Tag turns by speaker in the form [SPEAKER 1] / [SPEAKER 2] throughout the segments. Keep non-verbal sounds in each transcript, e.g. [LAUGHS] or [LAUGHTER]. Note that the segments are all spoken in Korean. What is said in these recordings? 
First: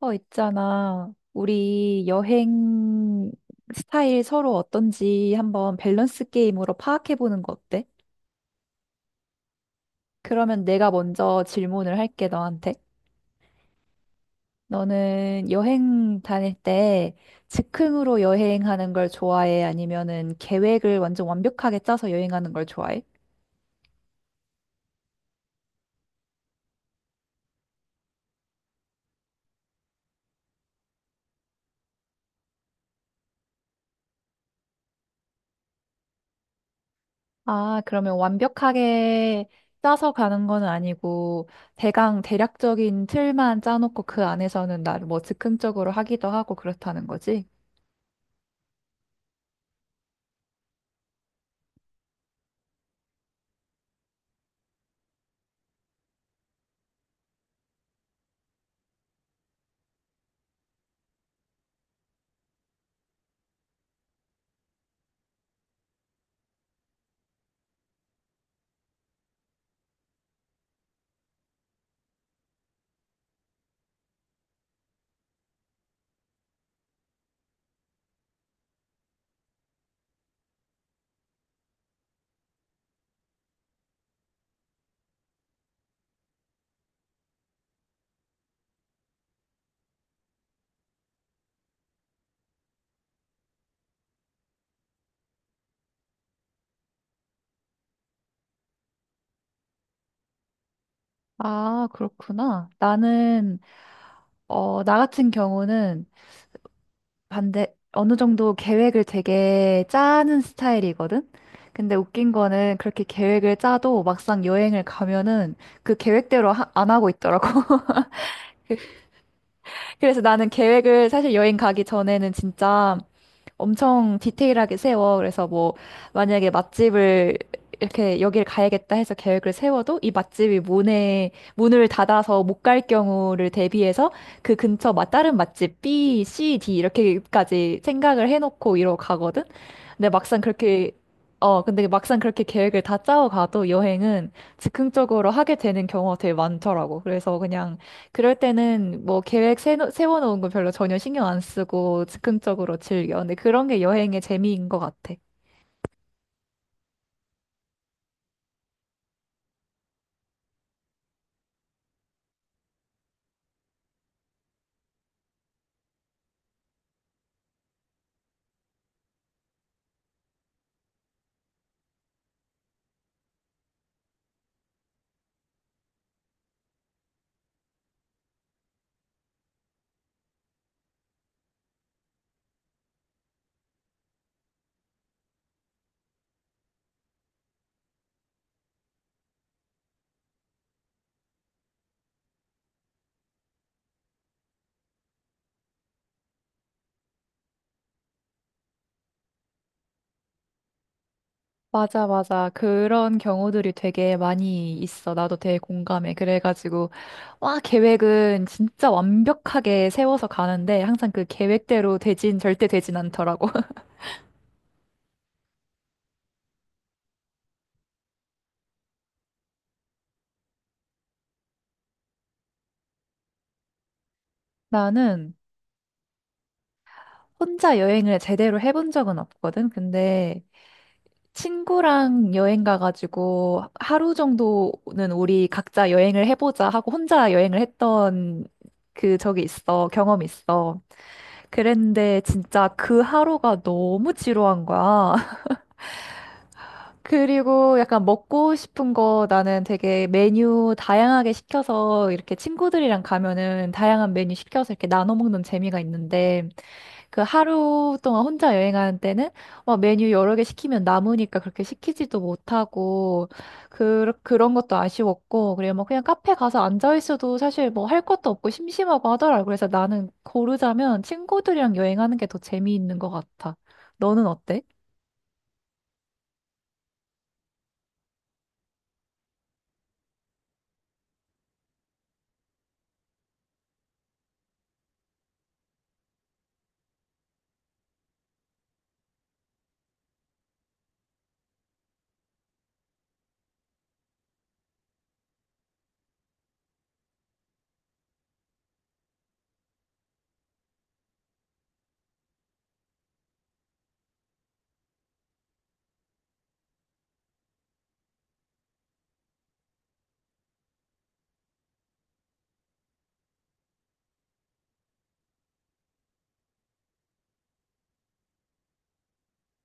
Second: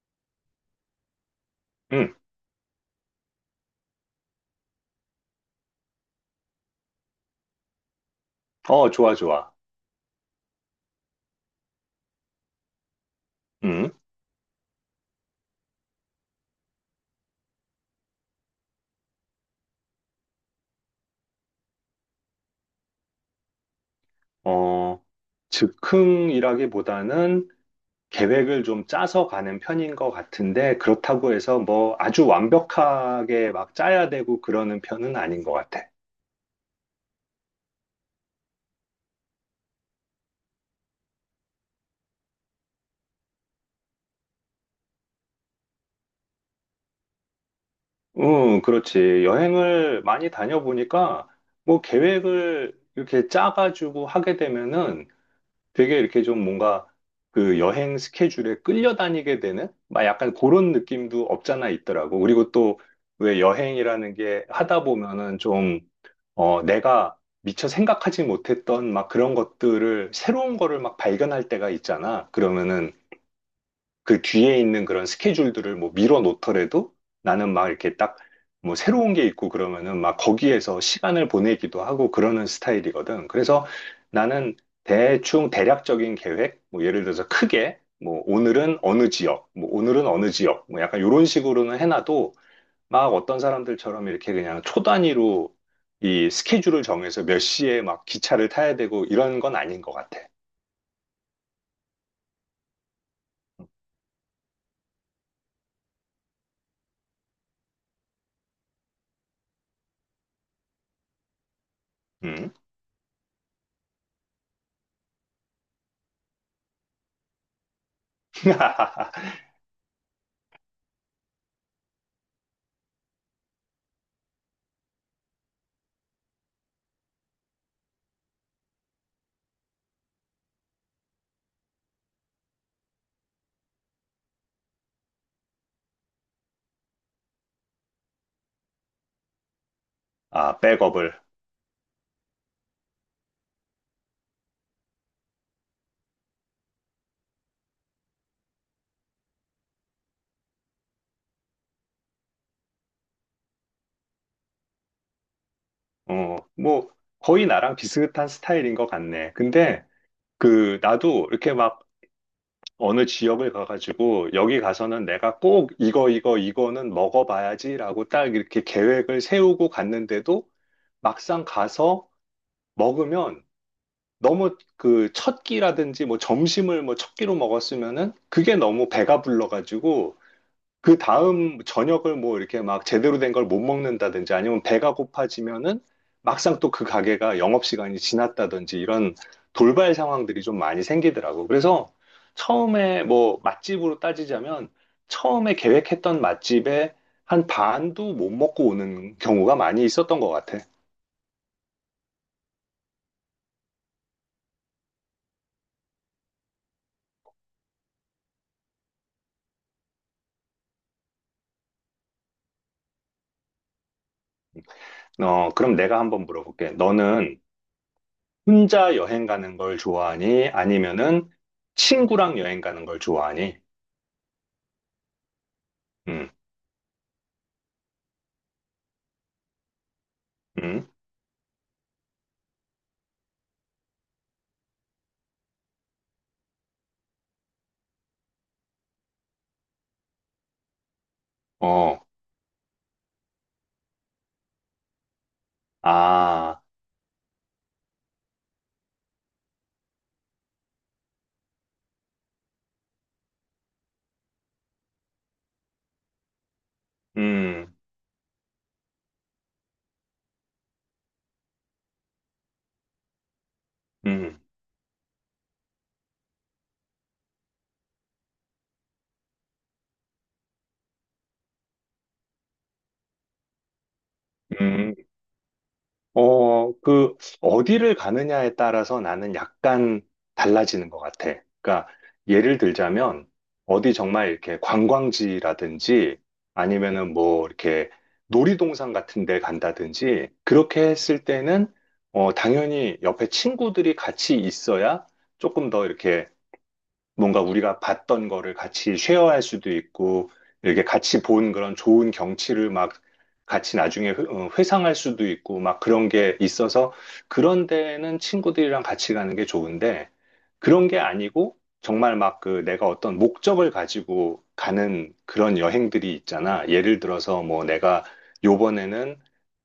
[SPEAKER 1] 있잖아. 우리
[SPEAKER 2] 응.
[SPEAKER 1] 여행 스타일 서로 어떤지 한번 밸런스 게임으로 파악해보는 거 어때?
[SPEAKER 2] 좋아, 좋아.
[SPEAKER 1] 그러면 내가 먼저 질문을 할게, 너한테.
[SPEAKER 2] 응.
[SPEAKER 1] 너는 여행 다닐 때 즉흥으로 여행하는 걸 좋아해? 아니면은 계획을 완전 완벽하게 짜서 여행하는 걸 좋아해?
[SPEAKER 2] 어, 즉흥이라기보다는 계획을 좀 짜서 가는 편인 것 같은데, 그렇다고 해서 뭐 아주 완벽하게 막 짜야 되고 그러는 편은 아닌 것 같아.
[SPEAKER 1] 아, 그러면 완벽하게 짜서 가는 건 아니고 대강 대략적인 틀만 짜놓고 그 안에서는 나를 뭐 즉흥적으로 하기도 하고 그렇다는 거지?
[SPEAKER 2] 응, 그렇지. 여행을 많이 다녀보니까, 뭐 계획을 이렇게 짜가지고 하게 되면은, 되게 이렇게 좀 뭔가 그 여행 스케줄에 끌려다니게 되는 막 약간 그런 느낌도 없잖아 있더라고. 그리고 또 왜 여행이라는 게 하다 보면은 좀 내가 미처 생각하지 못했던 막 그런 것들을 새로운 거를 막 발견할 때가 있잖아. 그러면은 그 뒤에 있는 그런 스케줄들을 뭐 밀어 놓더라도 나는 막 이렇게 딱 뭐 새로운 게 있고 그러면은 막 거기에서 시간을 보내기도 하고 그러는 스타일이거든. 그래서 나는 대충 대략적인 계획, 뭐 예를 들어서 크게 뭐 오늘은 어느 지역, 뭐 오늘은 어느 지역, 뭐 약간 이런 식으로는 해놔도 막 어떤 사람들처럼 이렇게 그냥 초단위로 이 스케줄을 정해서 몇 시에 막 기차를 타야 되고 이런 건 아닌 것 같아.
[SPEAKER 1] 아, 그렇구나. 나 같은 경우는 반대, 어느 정도 계획을 되게 짜는 스타일이거든? 근데 웃긴
[SPEAKER 2] 음.
[SPEAKER 1] 거는 그렇게 계획을 짜도 막상 여행을 가면은 그 계획대로 안 하고 있더라고. [LAUGHS]
[SPEAKER 2] [LAUGHS]
[SPEAKER 1] 그래서 나는 계획을 사실 여행 가기 전에는 진짜 엄청 디테일하게 세워. 그래서 뭐 만약에 맛집을 이렇게 여길 가야겠다 해서 계획을 세워도 이 맛집이 문에 문을 닫아서 못 갈 경우를 대비해서 그 근처 맛 다른 맛집 B, C, D 이렇게까지 생각을 해놓고 이러고 가거든. 근데 막상
[SPEAKER 2] 아,
[SPEAKER 1] 그렇게
[SPEAKER 2] 백업을.
[SPEAKER 1] 근데 막상 그렇게 계획을 다 짜고 가도 여행은 즉흥적으로 하게 되는 경우가 되게 많더라고. 그래서 그냥 그럴 때는 뭐 계획 세워놓은 거 별로 전혀 신경 안 쓰고 즉흥적으로 즐겨. 근데 그런 게 여행의 재미인 것 같아.
[SPEAKER 2] 뭐, 거의 나랑 비슷한 스타일인 것 같네. 근데, 그, 나도 이렇게 막 어느 지역을 가가지고, 여기 가서는 내가 꼭 이거, 이거, 이거는 먹어봐야지라고 딱 이렇게 계획을 세우고 갔는데도, 막상 가서 먹으면 너무 그 첫 끼라든지 뭐 점심을 뭐 첫 끼로 먹었으면은 그게 너무 배가 불러가지고 그 다음 저녁을 뭐 이렇게 막 제대로 된 걸 못 먹는다든지 아니면 배가 고파지면은 막상 또 그 가게가 영업시간이 지났다든지 이런 돌발 상황들이 좀 많이 생기더라고. 그래서 처음에 뭐 맛집으로 따지자면 처음에 계획했던 맛집에 한 반도 못 먹고 오는 경우가 많이 있었던 것 같아.
[SPEAKER 1] 맞아, 맞아. 그런 경우들이 되게 많이 있어. 나도 되게 공감해. 그래가지고, 와, 계획은 진짜 완벽하게 세워서 가는데, 항상 그 계획대로 절대 되진 않더라고. [LAUGHS]
[SPEAKER 2] 그럼 내가 한번 물어볼게. 너는 혼자 여행 가는 걸 좋아하니? 아니면은 친구랑 여행 가는 걸 좋아하니?
[SPEAKER 1] 나는
[SPEAKER 2] 음,
[SPEAKER 1] 혼자 여행을 제대로 해본 적은 없거든. 근데
[SPEAKER 2] 음.
[SPEAKER 1] 친구랑 여행 가가지고 하루 정도는 우리 각자 여행을 해보자 하고 혼자 여행을 했던 그 적이 있어. 경험이 있어.
[SPEAKER 2] 어,
[SPEAKER 1] 그랬는데 진짜 그 하루가 너무 지루한 거야. [LAUGHS]
[SPEAKER 2] 아,
[SPEAKER 1] 그리고 약간 먹고 싶은 거 나는 되게 메뉴 다양하게 시켜서 이렇게 친구들이랑 가면은 다양한 메뉴 시켜서 이렇게 나눠 먹는 재미가 있는데 그
[SPEAKER 2] 음,
[SPEAKER 1] 하루 동안 혼자 여행하는 때는 막 메뉴 여러 개 시키면 남으니까 그렇게 시키지도 못하고
[SPEAKER 2] 음,
[SPEAKER 1] 그런 것도 아쉬웠고 그래뭐 그냥 카페 가서 앉아 있어도 사실 뭐 할 것도 없고 심심하고 하더라고. 그래서 나는 고르자면 친구들이랑 여행하는 게 더 재미있는 것 같아. 너는 어때?
[SPEAKER 2] 음. 그, 어디를 가느냐에 따라서 나는 약간 달라지는 것 같아. 그러니까, 예를 들자면, 어디 정말 이렇게 관광지라든지, 아니면은 뭐, 이렇게 놀이동산 같은 데 간다든지, 그렇게 했을 때는, 당연히 옆에 친구들이 같이 있어야 조금 더 이렇게 뭔가 우리가 봤던 거를 같이 쉐어할 수도 있고, 이렇게 같이 본 그런 좋은 경치를 막 같이 나중에 회상할 수도 있고, 막 그런 게 있어서, 그런 데는 친구들이랑 같이 가는 게 좋은데, 그런 게 아니고, 정말 막 그 내가 어떤 목적을 가지고 가는 그런 여행들이 있잖아. 예를 들어서 뭐 내가 요번에는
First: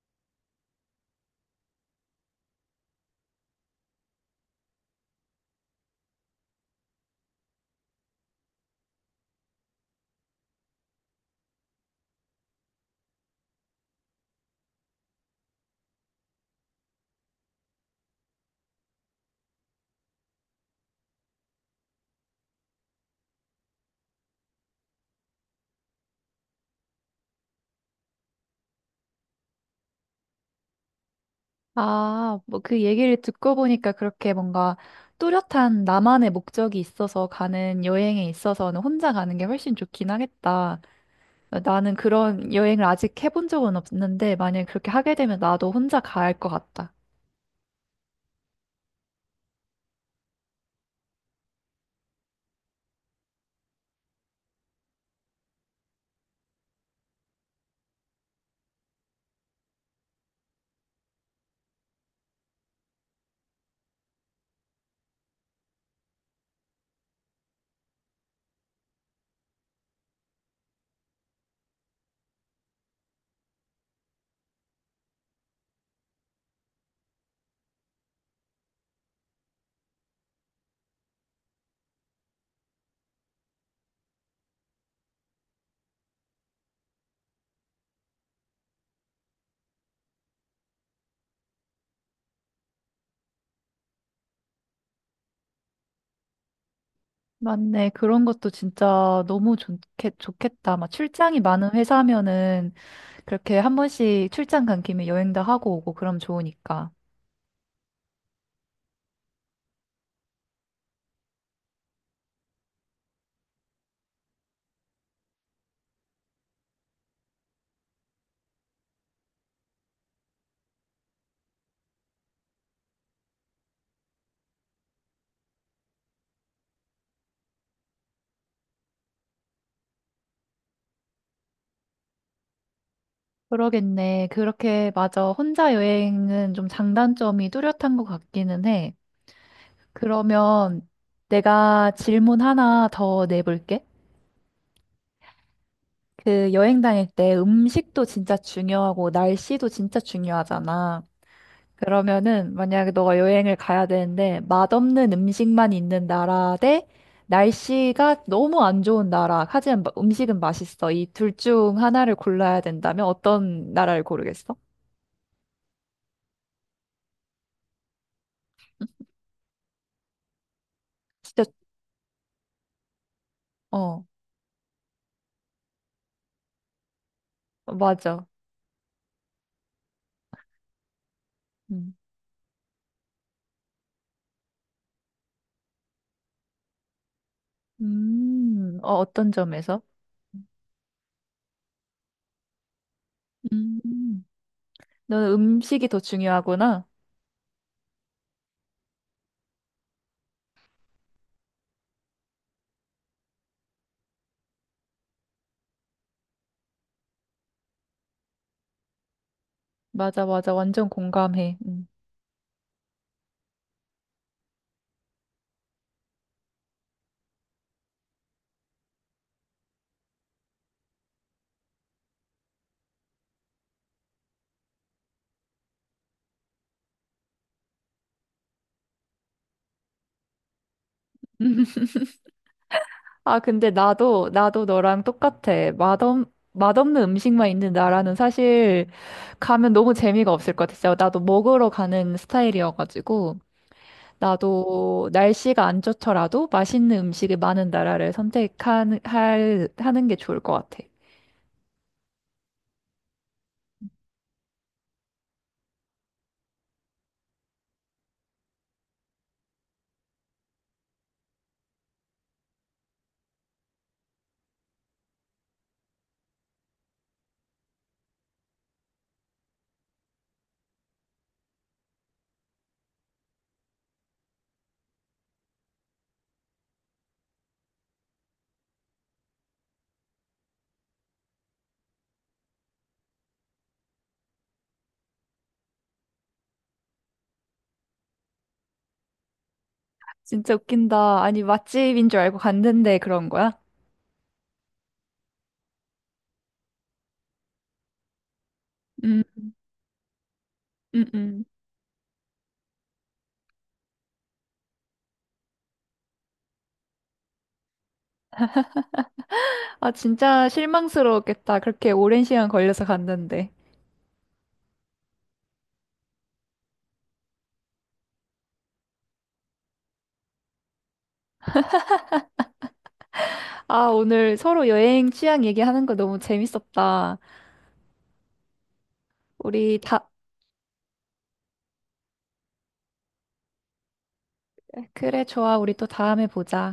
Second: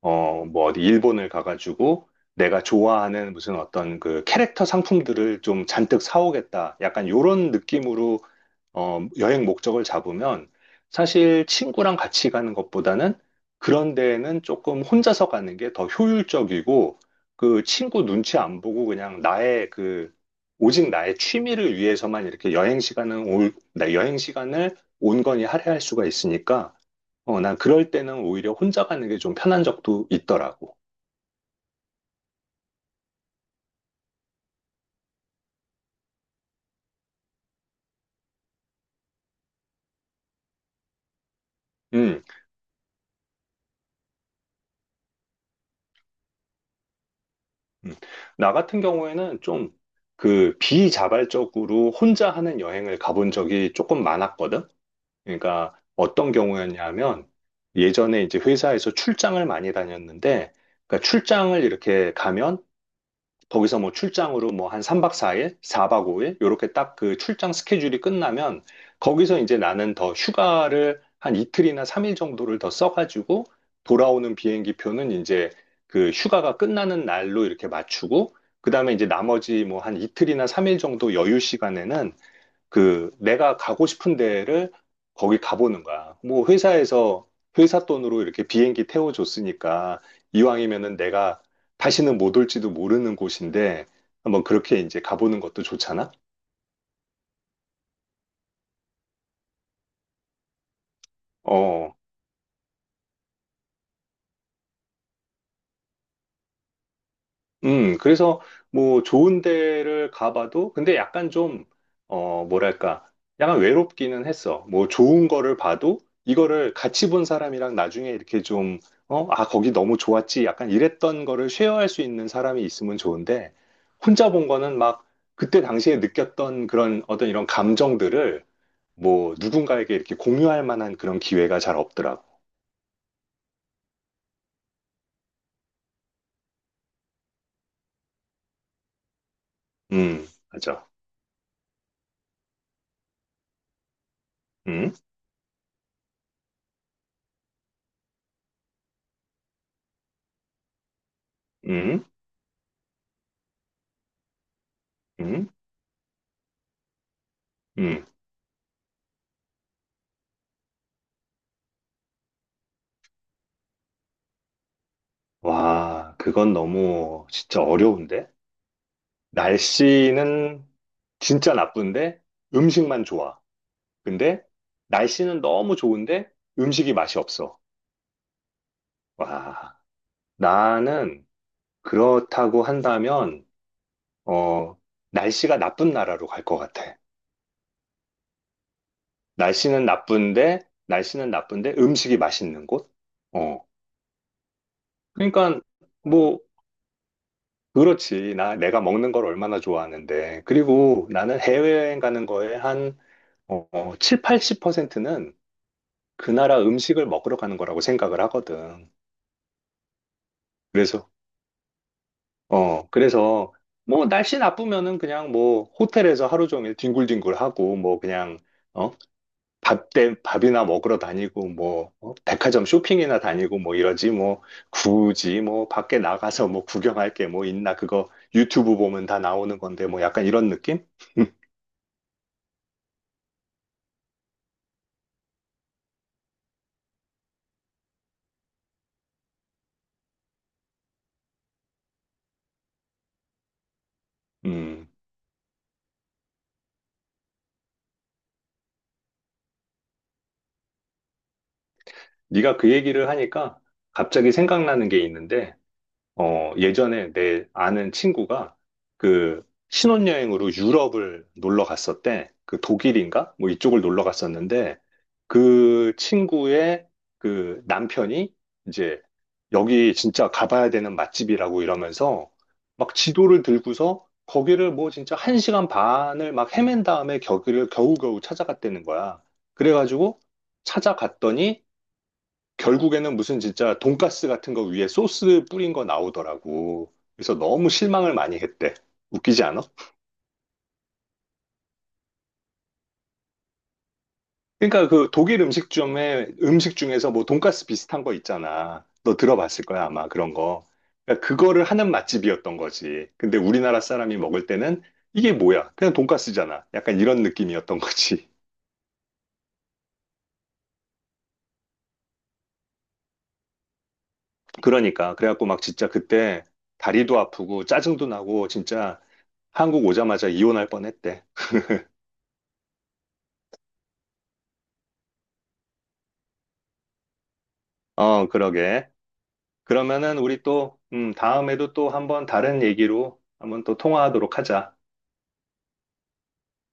[SPEAKER 2] 뭐 어디 일본을 가가지고 내가 좋아하는 무슨 어떤 그 캐릭터 상품들을 좀 잔뜩 사오겠다. 약간 요런 느낌으로 여행 목적을 잡으면 사실 친구랑 같이 가는 것보다는 그런 데에는 조금 혼자서 가는 게 더 효율적이고 그 친구 눈치 안 보고 그냥 나의 그 오직 나의 취미를 위해서만 이렇게 나 여행 시간을 온건히 할애할 수가 있으니까 난 그럴 때는 오히려 혼자 가는 게 좀 편한 적도 있더라고.
[SPEAKER 1] 아, 뭐 그 얘기를 듣고 보니까 그렇게 뭔가 뚜렷한 나만의 목적이 있어서 가는 여행에 있어서는 혼자 가는 게 훨씬 좋긴 하겠다. 나는
[SPEAKER 2] 음,
[SPEAKER 1] 그런 여행을 아직 해본 적은 없는데, 만약에 그렇게 하게 되면 나도 혼자 가야 할 것 같다.
[SPEAKER 2] 음. 나 같은 경우에는 좀 그 비자발적으로 혼자 하는 여행을 가본 적이 조금 많았거든. 그러니까 어떤 경우였냐면 예전에 이제 회사에서 출장을 많이 다녔는데, 그러니까 출장을 이렇게 가면 거기서 뭐 출장으로 뭐 한 3박 4일, 4박 5일, 요렇게 딱 그 출장 스케줄이 끝나면 거기서 이제 나는 더 휴가를 한 이틀이나 3일 정도를 더 써가지고 돌아오는 비행기 표는 이제 그 휴가가 끝나는 날로 이렇게 맞추고 그다음에 이제 나머지 뭐 한 이틀이나 3일 정도 여유 시간에는 그 내가 가고 싶은 데를 거기 가보는 거야. 뭐 회사에서 회사 돈으로 이렇게 비행기 태워줬으니까 이왕이면은 내가 다시는 못 올지도 모르는 곳인데 한번 그렇게 이제 가보는 것도 좋잖아?
[SPEAKER 1] 맞네. 그런 것도 진짜 좋겠다. 막 출장이 많은
[SPEAKER 2] 어,
[SPEAKER 1] 회사면은 그렇게 한 번씩 출장 간 김에 여행도 하고 오고 그럼 좋으니까.
[SPEAKER 2] 그래서 뭐 좋은 데를 가봐도 근데 약간 좀, 뭐랄까, 약간 외롭기는 했어. 뭐 좋은 거를 봐도 이거를 같이 본 사람이랑 나중에 이렇게 좀, 거기 너무 좋았지. 약간 이랬던 거를 쉐어할 수 있는 사람이 있으면 좋은데 혼자 본 거는 막 그때 당시에 느꼈던 그런 어떤 이런 감정들을 뭐 누군가에게 이렇게 공유할 만한 그런 기회가 잘 없더라고.
[SPEAKER 1] 그러겠네. 그렇게 맞아. 혼자 여행은 좀 장단점이 뚜렷한 것 같기는 해.
[SPEAKER 2] 음, 맞아.
[SPEAKER 1] 그러면 내가 질문 하나 더 내볼게.
[SPEAKER 2] 음,
[SPEAKER 1] 그 여행 다닐 때 음식도 진짜 중요하고 날씨도 진짜 중요하잖아.
[SPEAKER 2] 음,
[SPEAKER 1] 그러면은 만약에 너가 여행을 가야 되는데 맛없는
[SPEAKER 2] 음,
[SPEAKER 1] 음식만 있는 나라 대
[SPEAKER 2] 음.
[SPEAKER 1] 날씨가 너무 안 좋은 나라, 하지만 음식은 맛있어. 이 둘 중 하나를 골라야 된다면 어떤 나라를 고르겠어?
[SPEAKER 2] 와, 그건 너무 진짜 어려운데? 날씨는
[SPEAKER 1] 진짜,
[SPEAKER 2] 진짜 나쁜데 음식만 좋아.
[SPEAKER 1] 어,
[SPEAKER 2] 근데 날씨는 너무 좋은데 음식이 맛이 없어.
[SPEAKER 1] 맞아.
[SPEAKER 2] 와, 나는
[SPEAKER 1] 음,
[SPEAKER 2] 그렇다고 한다면, 어, 날씨가 나쁜 나라로 갈 것 같아.
[SPEAKER 1] 어, 어떤 점에서?
[SPEAKER 2] 날씨는 나쁜데, 날씨는 나쁜데 음식이 맛있는 곳? 어,
[SPEAKER 1] 음, 너는
[SPEAKER 2] 그러니까
[SPEAKER 1] 음식이 더
[SPEAKER 2] 뭐,
[SPEAKER 1] 중요하구나.
[SPEAKER 2] 그렇지. 내가 먹는 걸 얼마나 좋아하는데. 그리고 나는 해외여행 가는 거에 한 7, 80%는 그 나라 음식을 먹으러 가는 거라고 생각을 하거든.
[SPEAKER 1] 맞아, 맞아. 완전
[SPEAKER 2] 그래서,
[SPEAKER 1] 공감해.
[SPEAKER 2] 그래서, 뭐, 날씨 나쁘면은 그냥 뭐, 호텔에서 하루 종일 뒹굴뒹굴 하고, 뭐, 그냥, 어, 밥이나 먹으러 다니고, 뭐, 백화점 쇼핑이나 다니고, 뭐, 이러지, 뭐, 굳이 뭐, 밖에 나가서 뭐, 구경할 게 뭐 있나, 그거 유튜브 보면 다 나오는 건데, 뭐, 약간 이런 느낌? [LAUGHS]
[SPEAKER 1] 아, 근데 나도, 나도 너랑 똑같아. 맛없는 음식만 있는 나라는 사실 가면 너무 재미가 없을 것 같았어요. 나도 먹으러 가는 스타일이어가지고,
[SPEAKER 2] 음,
[SPEAKER 1] 나도 날씨가 안 좋더라도 맛있는 음식이 많은 나라를 하는 게 좋을 것 같아.
[SPEAKER 2] 네가 그 얘기를 하니까 갑자기 생각나는 게 있는데, 예전에 내 아는 친구가 그 신혼여행으로 유럽을 놀러 갔었대. 그 독일인가? 뭐 이쪽을 놀러 갔었는데 그 친구의 그 남편이 이제 여기 진짜 가봐야 되는 맛집이라고 이러면서 막 지도를 들고서 거기를 뭐 진짜 한 시간 반을 막 헤맨 다음에 거기를 겨우겨우 찾아갔다는 거야. 그래가지고 찾아갔더니 결국에는 무슨 진짜 돈가스 같은 거 위에 소스 뿌린 거 나오더라고. 그래서 너무 실망을 많이 했대. 웃기지 않아?
[SPEAKER 1] 진짜 웃긴다. 아니, 맛집인 줄 알고 갔는데 그런 거야?
[SPEAKER 2] 그러니까 그 독일 음식점에 음식 중에서 뭐 돈가스 비슷한 거 있잖아. 너
[SPEAKER 1] 음,
[SPEAKER 2] 들어봤을 거야, 아마 그런 거.
[SPEAKER 1] 음,
[SPEAKER 2] 그러니까
[SPEAKER 1] 음.
[SPEAKER 2] 그거를 하는 맛집이었던 거지. 근데 우리나라 사람이 먹을 때는 이게 뭐야? 그냥 돈가스잖아. 약간 이런 느낌이었던 거지.
[SPEAKER 1] 아, 진짜 실망스러웠겠다. 그렇게 오랜 시간 걸려서 갔는데.
[SPEAKER 2] [LAUGHS] 그러니까 그래갖고 막 진짜 그때 다리도 아프고 짜증도 나고 진짜 한국 오자마자 이혼할 뻔했대.
[SPEAKER 1] 아, 오늘 서로 여행 취향 얘기하는 거 너무 재밌었다.
[SPEAKER 2] 그러게.
[SPEAKER 1] 우리 다,
[SPEAKER 2] 그러면은 우리 또, 다음에도 또 한번 다른 얘기로 한번 또 통화하도록 하자.
[SPEAKER 1] 그래, 좋아. 우리 또 다음에 보자.